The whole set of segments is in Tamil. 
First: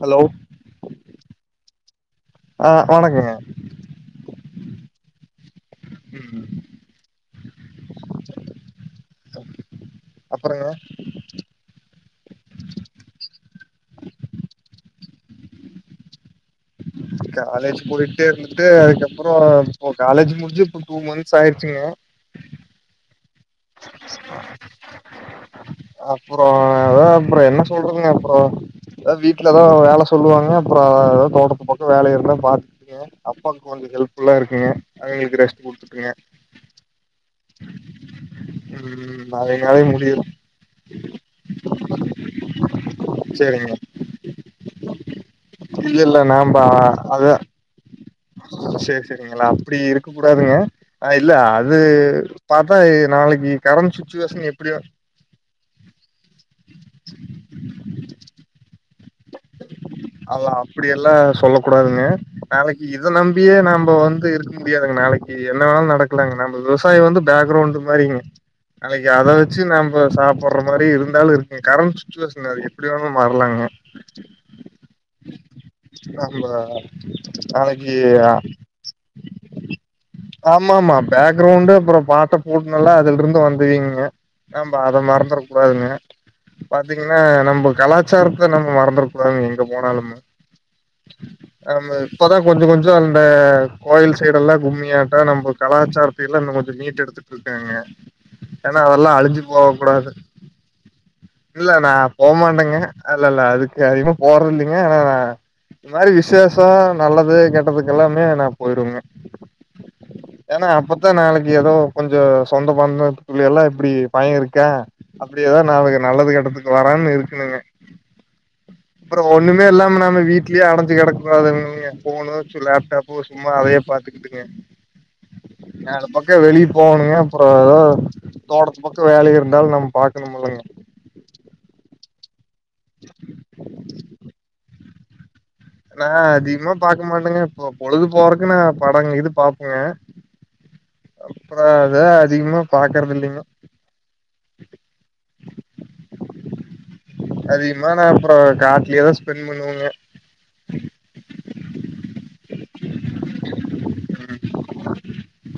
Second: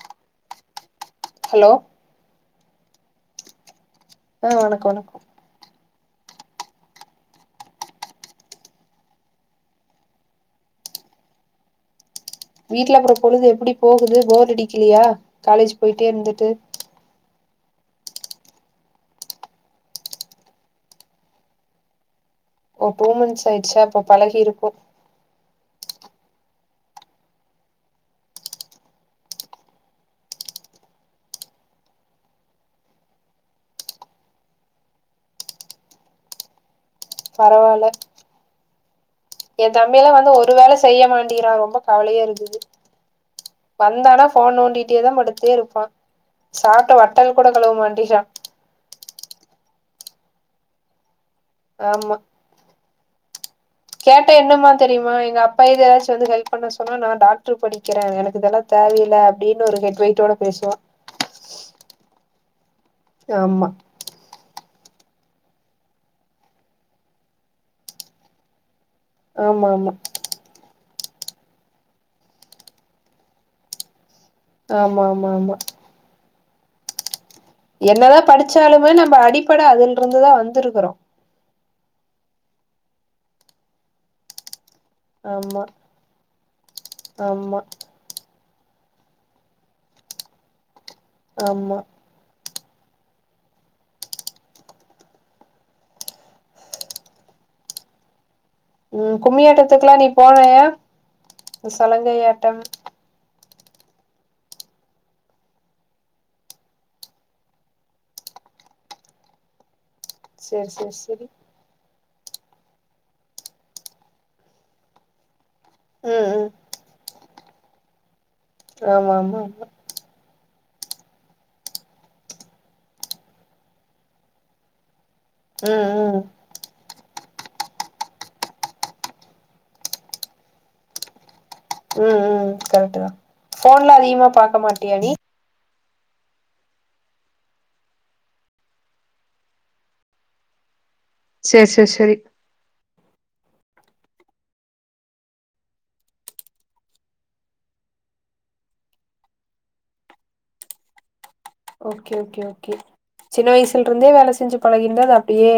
ஹலோ ஹலோ ஆ வணக்கங்க ஆ வணக்கம் வணக்கோ உம் அப்பறங்க வீட்ல அப்றோ பொழுது எப்டி போகுது போர் அடிக்கிலையா காலேஜ் போயிட்டே இருந்துட்டு காலேஜ் போயிட்டே இருந்துட்டு அதுக்கப்றோ இப்ப காலேஜ் முடிஞ்சு இப்ப டூ மந்த்ஸ் ஆயிடுச்சுங்க ஓ டூ மந்த்ஸ் ஆயிடுச்சா அப்ப பழகியிருக்கும் அப்பறோ அதா அப்றோ என்ன சொல்றதுங்க அப்றோ எதா வீட்ல தா வேல சொல்லுவாங்க அப்றோ தோட்டத்துப்பக்கம் வேல இருந்தா பாத்து அப்பாவுக்கு கொஞ்சோ ஹெல்ப்ஃபுல்லா இருக்குங்க அவங்களுக்கு ரெஸ்ட் குடுத்துட்டுங்க பரவால்ல ம் ஏ அதனாலயே தம்பி எல்லா முடியு வந்து ஒரு வேலை செய்ய மாட்டிக்கிறா ரொம்ப கவலையா இருக்குது சேரிங்க வந்தானா ஃபோன் நோண்டிட்டே தா படுத்தே இருப்பா இல்ல இல்ல நாம்ப சாப்ட்ட வட்டல அதா கூட கழுவமாட்டிகுறா சேரி செரிங்களா அப்டி இருக்க கூடாதுங்க ஆ இல்ல அது பாத்தா நாளைக்கி கேட்ட என்னமா தெரியுமா எங்க அப் பா இத எதாச்சு வந்து ஹெல்ப் பண்ண சொன்னா நா டாக்டர் படிக்கிறே எனக்கு இதெல்லா தேவயே இல்ல அப்டின்னு ஒரு [unintelligible] அல்ல பேசுவா அப்டியெல்லா சொல்ல கூடாதுங்க நாளைக்கு இத நம்பியே ஆமா நாம்ப வந்து இரு முடியாதுங்க நாளைக்கு என்ன வேணாலு நடக்கலாங்க நம்ம விவசாயம் வந்து பேக்ரவுண்ட் மாறிங்க நாளைக்கி அத வச்சு ஆமா ஆமா நம்ம சாப் புற்ற மாறி இருந்தாலு இருக்கு கரண்ட் சுச்சுவேஷன்து எப்டி வேணாலு மாறலாங்க ஆமா ஆமா ஆமா நம்ப நாளைக்கு என்னதா படிச்சாலுமே நம்ம அடிப்பட அதுல்ருந்துதா வந்துருக்குறோ ஆமாமா பேக்ரவுண்டு அப்றோ பாட்ட பூட்னெல்லா அதுல்ருந்து வந்துவீங்க நம்ப அத மறந்துட ஆமா கூடாதுங்க பாத்தீங்கன்னா ஆமா நம்ம கலாச் சாரத்த நம்ம மறந்துறக்கூடாதுங்க எங்க போனாலுமே ஆமா அந்த இப்பதா கொஞ்சோ கொஞ்சோ அந்த கோயில் சைடல்லா கும்மியா இப்ப தா நம்ம கலாச்சாரத்த எல்லா இன்ன கொஞ்சோ மீட்டு எடுத்துட்டு இருக்காங்க ஏனா அதெல்லா ம் அழிஞ்சு போக கும்மியாட்டத்துக்குல்லா நீ கூடாது போனயா இல்ல நா சலங்கையாட்டம் போமாட்டேங்க இல்ல இல்ல அதுக்கு அதிகமா போறதில்லைங்க ஏனா நா இந்த மாறி விஷேசோ நல்லது கெட்டதுக்கு எல்லாமே நா போயிரு வங்க ஏனா சேரி சேரி அப்பத்தா சேரி நாளைக்கு ஏதோ கொஞ்சோ சொந்த பந்த தள்ளி எல்லா இப்டி பயன் இருக்கா அப்டியேதா நா அவளுக்கு ம் நல்லது ம் கெட்டத்துக்கு வரான்னு இருக்கணுங்க ஆமா அப்பறோ ஆமா ஒன்னுமே ஆமா இல்லாம நாம வீட்டு விட்லயே அடஞ்சு கிடக்ககூடாதுல்லாங்க போனு லேப்டாப்பு சும்மா அதையே பாத்துக்கிட்டுங்க நாலு ம் ம் பக்க வெளிய போகணுங்க அப்பறோ எதோ தோட்டத்து பக்கவேலை இருந்தாலு நம்ம பாக்கணுல்லங்க ம் ம் கரெக்ட் தா போன்ல அதிகமா பாக்க மாட்டிய நீ நா அதிகமா பாக்க மாட்டேங்க இப்ப பொழுது போறக்குன்னா படங்க இது பாப்போங்க அப்பறோ சேர் சேர் அத சேரி அதிகமா பாக்குறது இல்லைங்க அதிகமா நா அப்பறோ காட்டுலயேதா ஸ்பென் பண்ணுவோங்க ஓகே ஓகே ஓகே சின்ன வயசுல இருந்தே வேல செஞ்சு பலகிட்டா அது அப்டியே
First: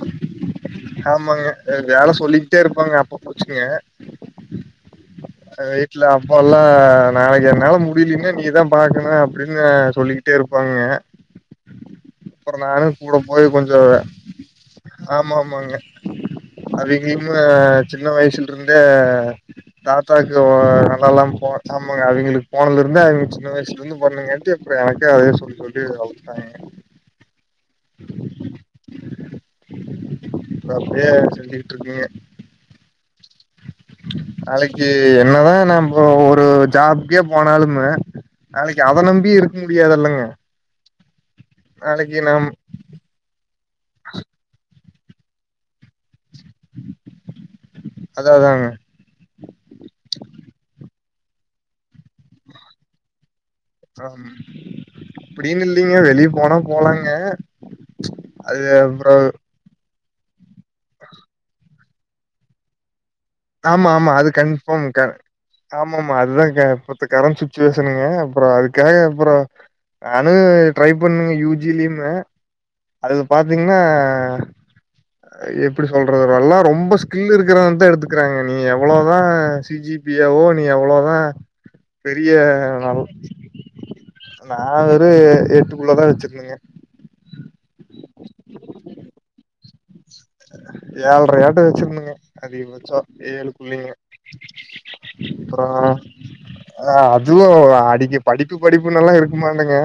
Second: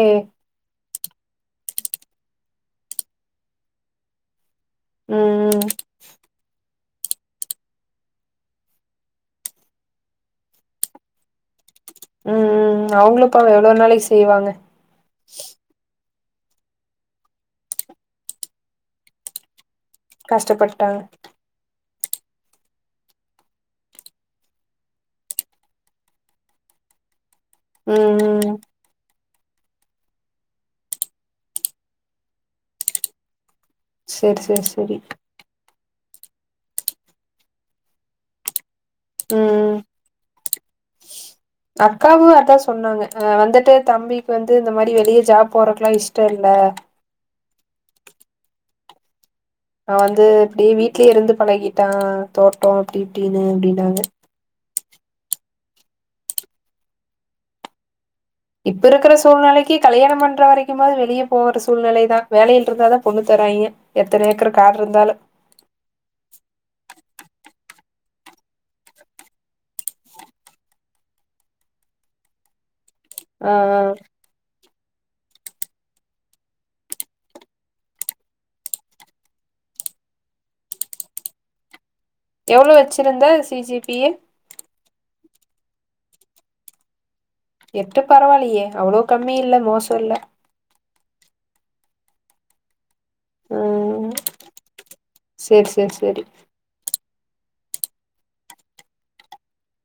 ஆமாங்க வேலை சொல்லிக்கிட்டே இருப்பாங்க அப்பா போச்சுங்க ம் ம் வீட்டுல அப்பா ல்லா நாளைக்கு என்னால முடியலன்னா நீதான் பாக்கணு அப்டின்னு சொல்லிகிட்டே இருப்பாங்க ம் அப்பறோ ம் நானு கூட அவுங்களு போய் பாவோ எவ்ளோ கொஞ்சோ நாளைக்கு செய்வாங்க ஆமா ஆமாங்க அவிங்கலுமே சின்ன வயசுல இருந்தே டாக்கு கஷ்டப்பட்டாங்க நல்லல்லா போறே ஆமாங்க அவங்களுக்கு போனல இருந்து அவங்க சின்ன வயசுல இருந்து பண்ணுங்கட்டு இப்ப எனக்கு அதே சொல்லு சொல்ட்டே [unintelligible] உம் ம் ம் இப்போ அப்டியே சுத்திட்டு இருக்கீங்க சர் சர் செரி என்னதான் நம்ம இப்போ ஒரு ஜாப்கே போனாலுமு நாளக்கு அத நம்பி ம் இருக்க முடியாதல்லங்க அக்காவும் அதான் சொன்னாங்க அ வந்துட்டு தம்பிக்கு வந்து இந்த மாரி அப்டி வெளியே ஜாப் போறக்கெல்லாம் இஷ்டோ இல்ல அதா அதாங்க அவன் வந்து இப்டி வீட்லயே இருந்து பழகிட்டான் தோட்டம் இப்டி இப்டின்னு அப்டின்னாங்க ஆம் அப்டின்னு இல்லைங்க வெளிய போனா போலாங்க அது இப்ப இருக்கிற அப்புறோ சூழ்நிலைக்கு கல்யாணம் பண்ற வரைக்குமாது வெளியே போகற சூழ்நிலைதான் வேலைல இருந்தா தான் பொண்ணு தராய்ங்க ஆமா எத்தன ஏக்கர் காடு இருந்தாலும் ஆமா மா அதுதான்க்க இப்பத்த கரண்ட் சுச்சுவேஷனுங்க அப்புறோ அதுக்காக அப்புறோ நானும் ட்ரை பண்ணுங்க யூ ஜி லயுமு அதுல ஆ ஆ பாத்தீங்கன்னா எப்டி சொல்றது எல்லா ரொம்ப ஸ்கில் இருக்கிற வ தான் எடுத்து க்கறாங்க நீ எவ்வளவுதான் ஜிஜிபியாவோ நீ எவ்வளோதான் பெரிய எவ்ளோ ஆனாலும் வச்சிருந்த சி ஜி பி ஏ நான் ஒரு எட்டு குல்ல தான் வச்சிருக்கேங்க எட்டு பரவால்லயே அவ்ளோ கம்மி இல்ல மோசோ இல்ல ஏல்ரயாட்ட வச்சிருந்தங்க அதிகபட்சோ ஏழு குல்லங்க ம் சேரி சேரி அப்பறோம் சேரி ஆ அதுவும் அடிக்கி படிப்பு படிப்பு நுல்லா இருக்குமாட்டேங்க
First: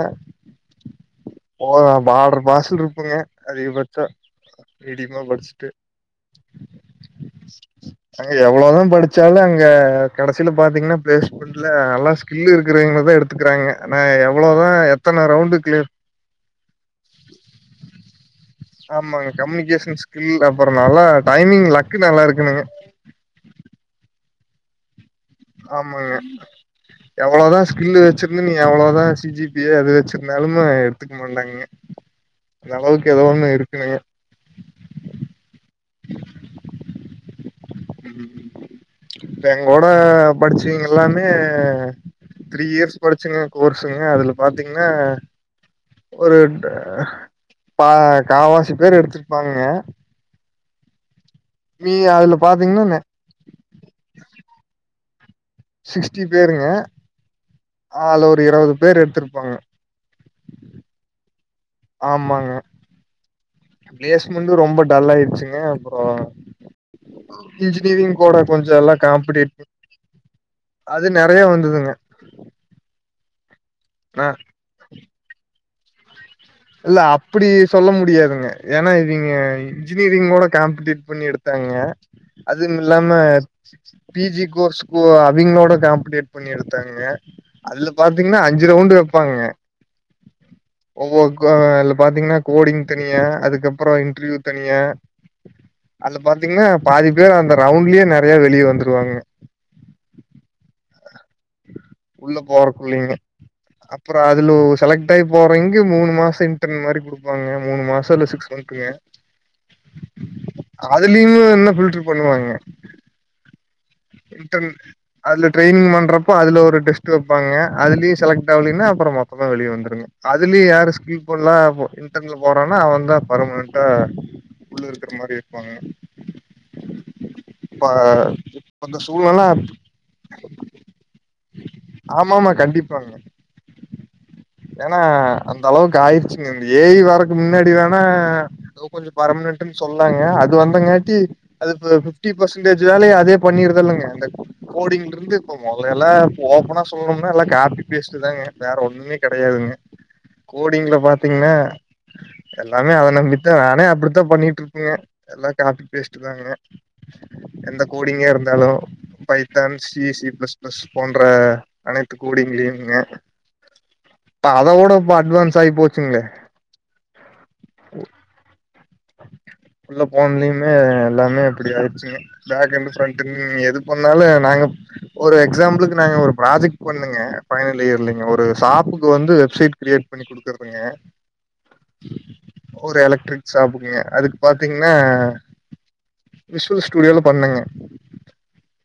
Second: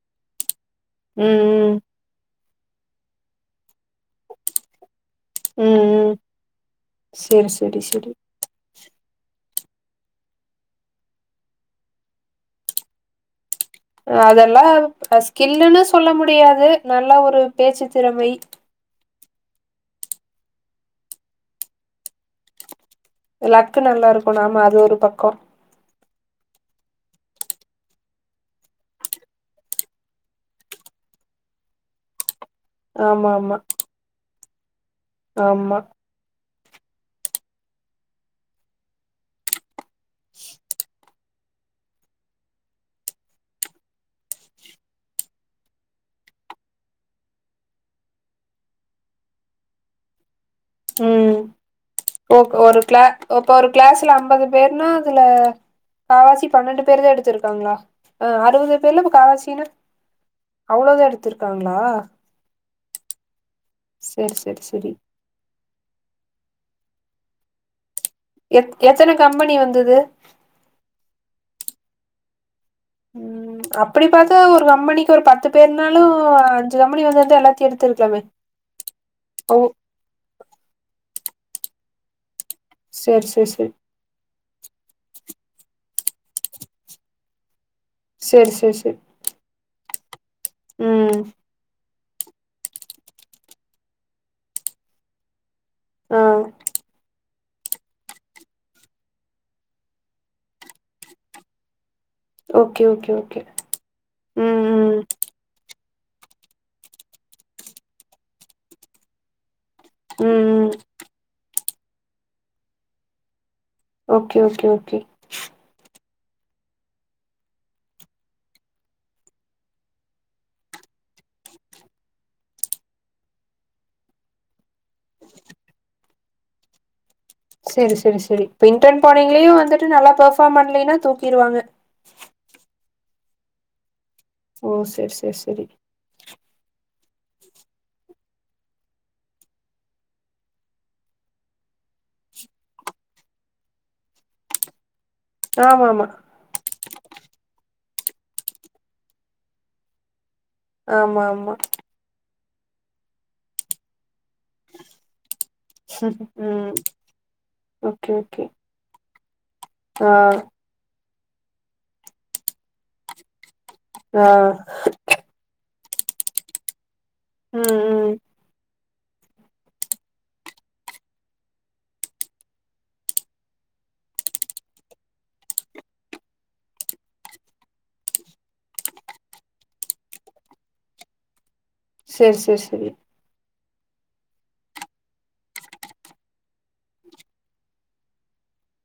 ம் ம் போதான் பாடறு பாஸ்ல இருப்பங்க அதிகபட்சா மிடிமா படிச்சு உம் ம் செர் செர் செரி எவ்ளோதா படிச்சாலு அங்க கடைசில பாத்தீங்கன்னா பிளேஸ்மெண்ட் ல்ல நல்ல ஸ்கில்லு இருக்கறவங்களதா எடுத்துக்கிறாங்க ஆனா அதெல்லா எவ்ளோதா எத்தன ரவுண்டு கிளி ஸ்கில்லுன்னு சொல்ல முடியாது நல்ல ஒரு பேச்சு திறமை ஆமாங்க கம்யூனிகேஷன் ஸ்கில் அப்றோ நல்லா டைமிங் லக்கு நல்லா இருக்கனுங்க லக்கு நல்லா இருக்கனு ஆமா அது ஒரு பக்கோ ஆமாங்க எவ்ளோதா ஸ்கில்லு வச்சிருந்து நீ எவ்ளோதா சிஜிபி அது வச்சிருந்தாலு எடுத்துக்க மாட்டாங்க அளவுக்கு ஏதோ ஆமா ஒண்ணு ஆமா இருக்கனுங்க ஆமா இப்ப எங்கோட படிச்சீங்கல்லா மே த்ரீ இயர்ஸ் படிச்சுங்க கோர்ஸுங்க அதுல பாத்தீங்கன்னா ஒரு பா காவாசி பேர் எடுத்துருப்பாங்கங்க ம் அதுல ஓ ஒரு பாத்தீங்கன்னா கிளா இப்ப ஒரு கிளாஸ்ல அம்பது பேர்னா அதுல சிக்ஸ்டி காவாசி பேருங்க பன்னெண்டு பேருதா எடுத்திருக்காங்களா அதுல அ ஒரு இருவது அறுவது பேர் பேர்ல இப்ப எடுத்திருப்பாங்க காவாசினா அவ்ளோதா எடுத்திருக்காங்ளா ஆமாங்க செரி பிளேஸ்மண்டு செரி ரொம்ப செரி டல்லாயிடுச்சுங்க அப்றோ இன்ஜினியரிங் கூட கொஞ்சோ எத் எல்லா எத்தன காம்படிட் கம்பெனி வந்தது அது நெறைய வந்ததுங்க உம் அப்படி ஆ பாத்தா ஒரு கம்பெனிக்கு ஒரு பத்து பேர்னாலு இல்ல கம்பெனி வந்திருந்தா அப்டி எல்லாத்தையு சொல்ல எடுத்திருக்கலாமே முடியாதுங்க ஏனா இவிங்க ஓ இன்ஜினியரிங் கூட காம்டிட் பண்ணி எடுத்தாங்க அதுவுமில்லாம சேரி சேரி சேரி பி ஜி கோர்ஸ்க்வா அவிங்களோட காம்படேட் பண்ணி எடுத்தாங்க அல்ல பாத்தீங்கன்னா சேரி அஞ்சு சேரி ரவுண்ட் சேரி வப்பாங்க ஒவ்வொ ம் [unintelligible] இல பாத்தீங்கன்னா கோடிங் தனியா அதுக்கப்றோ இன்ட்ரிவியூ தனியா ஆ அதுல பாத்தீங்ன்னா பாதி பேர் அந்த ரவுண்ட்லே நெறைய வெளிய வந்துருவாங்க உள்ள ஓகே ஓகே போறக்குள்ளயு ஓகே அப்றோ அதுலோ ம் ம் செலக்ட் ஆகி போறங்கியு மூணு மாசொ இன்டர்ன் மாரி குடுப்பாங்க மூணு மாசொ இல்ல சிக்ஸ் மந்த்துங்க ம் ம் அதுலயுமே இன்னு ஃபில்ட்ரு பண்ணுவாங்க ஓகே ஓகே இன்டர்ன் ஓகே அதுல ட்ரைனிங் பண்றப்போ அதுல ஒரு டெஸ்ட் வப்பாங்க அதுலயு செலக்ட் ஆவலினா அப்றோ மொத்தமா வெளிய வந்துரனு அதுலயு யாரு ஸ்கீல் போல்லா போ இன்டர்ன்ல போறானோ அவந்தா பர்மனன்டா உள்ளருக்ற மாரி எட்ப்பாங்க செரி செரி செரி இப்ப இன்டர்ன் சூழ்நில போனீங்ளையு வந்துட்டு நல்லா பர்ஃபார்ம் பண்லைனா தூக்கிருவாங்க ஆமாமா கண்டிப்பாங்க ஓ ஏனா செரி செரி அந்த செரி அளவுக் காயிருச்சுங்க இந்த ஏ ஐ வரக்கு முன்னாடி வேணா எதோ கொஞ்சோ பர்மனன்ட்னு சொன்னாங்க அது வந்தங்காட்டி அது ஃப ஃபிஃப்டி பர்சன்டேஜ் வேலைய அதே பண்ணிருதுல்லங்க அந்த கோடிங்ல இருந்து இப்போ ஆமா ஆமா மொதலேலா ஓப்பனா சொல்ணும்னா எல்லா காப்பி பேஸ்ட் தாங்க வேற ஒன்னுமே கெடையாதுங்க கோடிங்ல ஆமா பாத்தீங்கன்னா ஆமா எல்லாமே அத நம்பித்த நானே அப்டித்தா பண்ணி ட்ருகுங்க எல்லா காபி பேஸ்ட் தாங்க ம் எந்த ஓகே கோடிங்கா ஓகே இருந்தாலு ஃபை டன் சி ஆ சி பிளஸ் பிளஸ் போன்ற அனைத்து கோடிங்ளயுமே ஆ இப்ப அதவுட இப்ப அட்வான்ஸ் ஆகி போச்சுங்ளே ம் ஃபுல்லா ஃபோன்லயுமே எல்லாமே இப்டி ஆயிடுச்சுங்க பேக்கண்ட் ஃப்ரன் டுன் எது பண்ணாலு நாங்க ஒரு எக்ஸாம்பில்க்கு நாங்க ஒரு ப்ராஜெக்ட் பண்ணொங்க ஃபைனல் இயர்லங்க ஒரு ஷாப்புக்கு வந்து வெப்சைட் கிரியேட் பண்ணி குடுக்குறதுங்க செரி செரி செரி ஒரு எலக்ட்ரிக் ஷாப்புக்குங்க அதுக்கு பாத்தீங்ன்னா விஷ்வல் ஸ்டுடியோல பண்ணங்க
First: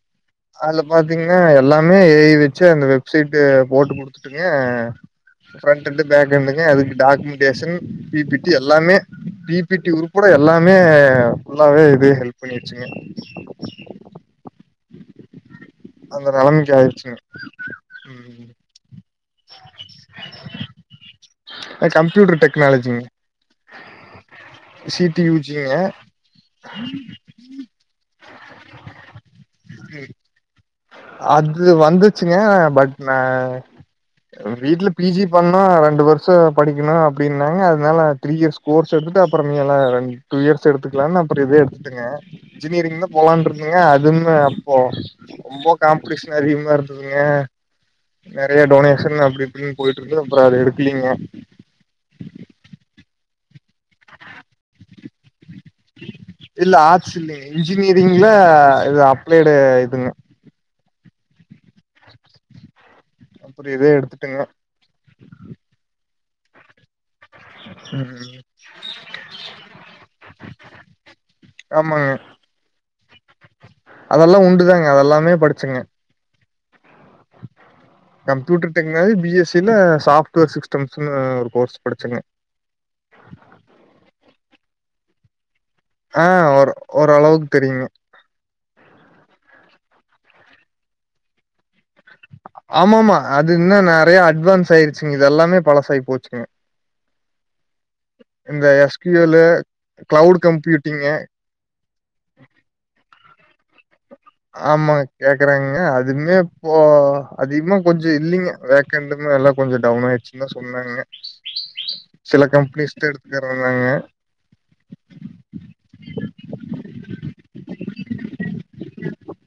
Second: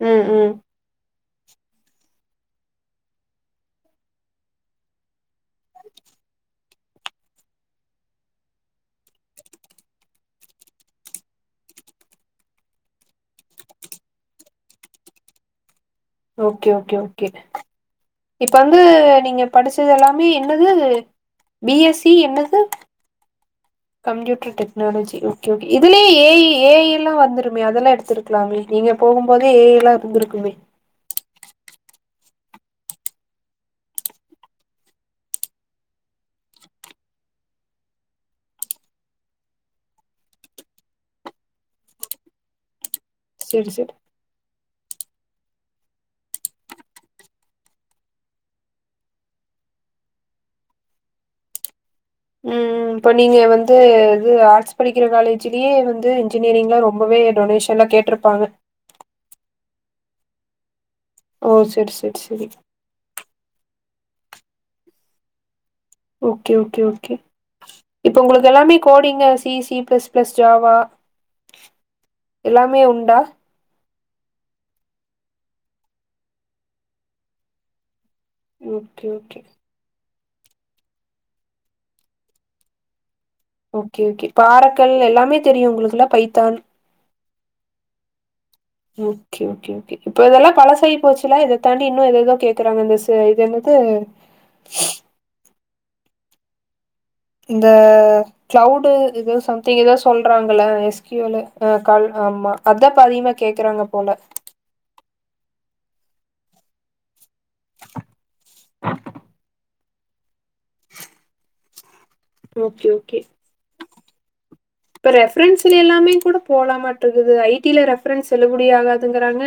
ம் ம் அதுல பாத்தீங்கன்னா எல்லாமே ஏ ஐ வச்சு அந்த வெப்சைட் போட்டு குடுத்துட்டுங்க ஃப்ரண்ட் அண்டு பேக்கெண்டுங்க அதுக்கு டாக்குமெண்டேஷன் பி பி டி எல்லாமே பி பி டி உர்பட எல்லாமே ஃபுல்லாவே இது ஹெல்ப் பண்ணிருச்சுங்க [inaudible] அந்த ஓகே நெலமைக்கு ஓகே ஆயிருச்சுங்க ஓகே ம் இப்போ வந்து நீங்க படிச்சது எல்லாமே என்னது பி எஸ் சி கம்ப்யூட்டர் என்னது டெக்னாலஜிங்க computer C technology D you okay okay ஜிங்க இதுலே ஏ ஏ ஐ ல்லா வந்துருமே அதல்லா எடுத்திரு க்லாமே நீங்க போகும்போதே ஏ ஐ ல்லா இருந்துருக்குமே அது வந்துச்சுங்க பட் நா வீட்ல பி ஜி பண்ணு ரெண்டு வருஷொ படிக்கணு அப்டின்னாங்க அதனால த்ரீ இயர்ஸ் கோர்ஸ் எடுத்துட்டு அப்பறோ மீ எல்லா ரெண் டூ இயர்ஸ் எடுத்துக்கலானு அப்பறோ இதே எடுத்துட்டுங்க இன்ஜினியரிங்த போலான் செரி இருந்தேங்க செரி அதுவ்மே அப்போ ரொம்போ காம்டிஷேன் அதிகமா இருந்துதுங்க நெறைய டொனேஷன் அப்டி இப்டின்னு போயிட்டுருந்துது அப்றோ அத எடுக்கலைங்க ம் இப்ப நீங்க வந்து இது ஆர்ட்ஸ் படிக்கிற காலே ஜ்லே வந்து இன்ஜினியரிங்லா ரொம்பவே டொனேஷன்லா கேட்ருப்பாங்க ஆ இது அப் ப்ளேடே இதுங்க ஓ சேரி சேரி சேரி அப்பறோ இதே எடுத்துட்டங்க ஓகே ஓகே ஓகே இப்ப ம் உங்களுக்கு எல்லாமே coding C C plus plus Java ஆமாங்க எல்லாமே உண்டா அது எல்லாம் உண்டுதாங்க அது எல்லாமே படிச்சங்கே computer okay technology B okay S C ல சாஃப்ட்வேர் சிஸ்டம்ஸ்ன்னு ஒரு கோர்ஸ் படிச்சங்க ஓகே ஓகே பாறக்கல் எல்லாமே தெரியும் உங்களுக்கு ஆ ஒரு ஓரளவுக்கு தெரியுங்க ஓகே ஓகே ஒகே இப்போ இது எல்லாம் பழசு ஆயி போச்சுல்ல இன்னும் இத தாண்டி எதேதோ கேட்கு ஆமாம்மா அது இன்ன நிறைய அட்வான்ஸ் ஆயிருச்சுங்க இது எல்லாமே பழசாகி போச்சுங்க இந்த இந்த கிளவுடு எஸ் கியூ இது ஏதோ எல்லு சம்திங் ஏதோ கிளவுட் சொல்றாங்கள கம்ப்யூட்டிங்கு எஸ்கியூயெல் லு அ கல் ஆமா அதான் இப்ப அதிகமா கேக்குறாங்க போல ஆமா கேக்குறாங்கங்க அதுமே இப்போ அதிகமா கொஞ்சம் இல்லைங்க வேக்கண்ட எல்லாம் கொஞ்சம் டவுன் ஆயிடுச்சு தான் சொன்னாங்க சில ஒகே கம்பெனிஸ்தா ஒகே எடுத்துக்கறேன்னாங்க இப்ப ரெபரன்ஸ்ல எல்லாமே கூட போலாம்மாட் இருக்குது ஐ டி ல ரெஃபரன்ஸ் செல்லுபடி ஆகாதுங்கறாங்க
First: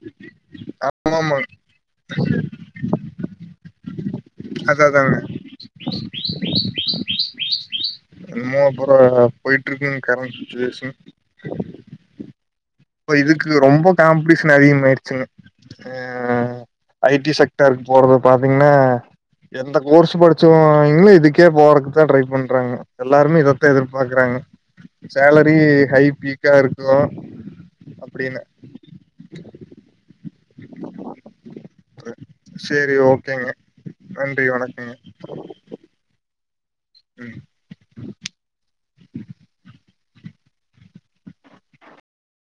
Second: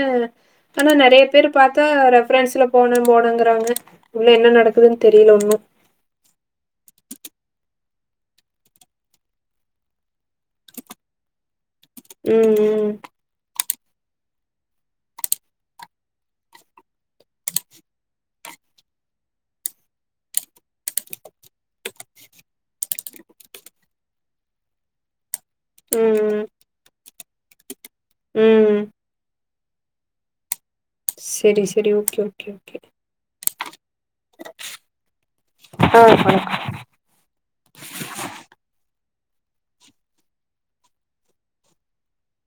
ஆனா நிறைய ஆமாமா பேர் பாத்தா ரெஃபரன்ஸ்ல போனோன் போனோங்குறாங்க உள்ள என்ன நடக்குதுன்னு தெரியல ஒன்னும் [inaudible] இன்னுமா போற போயிட்டு இருக்குங்க கரண்டு சிச்சுவேஷன் ம் ம் இப்ப இதுக்கு ரொம்ப காம்படிஷன் அதிகமாயிடுச்சுங்க அ ஐ டி செக்டாருக்கு போறது பாத்தீங்கன்னா எந்த கோர்ஸ் படிச்சவங்களோ இதுக்கே போறதுக்குதான் ட்ரை பண்றாங்க எல்லாருமே இதத்தான் எதிர்பாக்குறாங்க சேலரி ம் ஹை ம் பீக்கா இருக்கும் அப்படின்னு ம் ம் சேரி சேரி ஓகே ஓகே ஓகே சரி ஒகேங்க நன்றி வணக்கங்க அ வணக்கம் ம்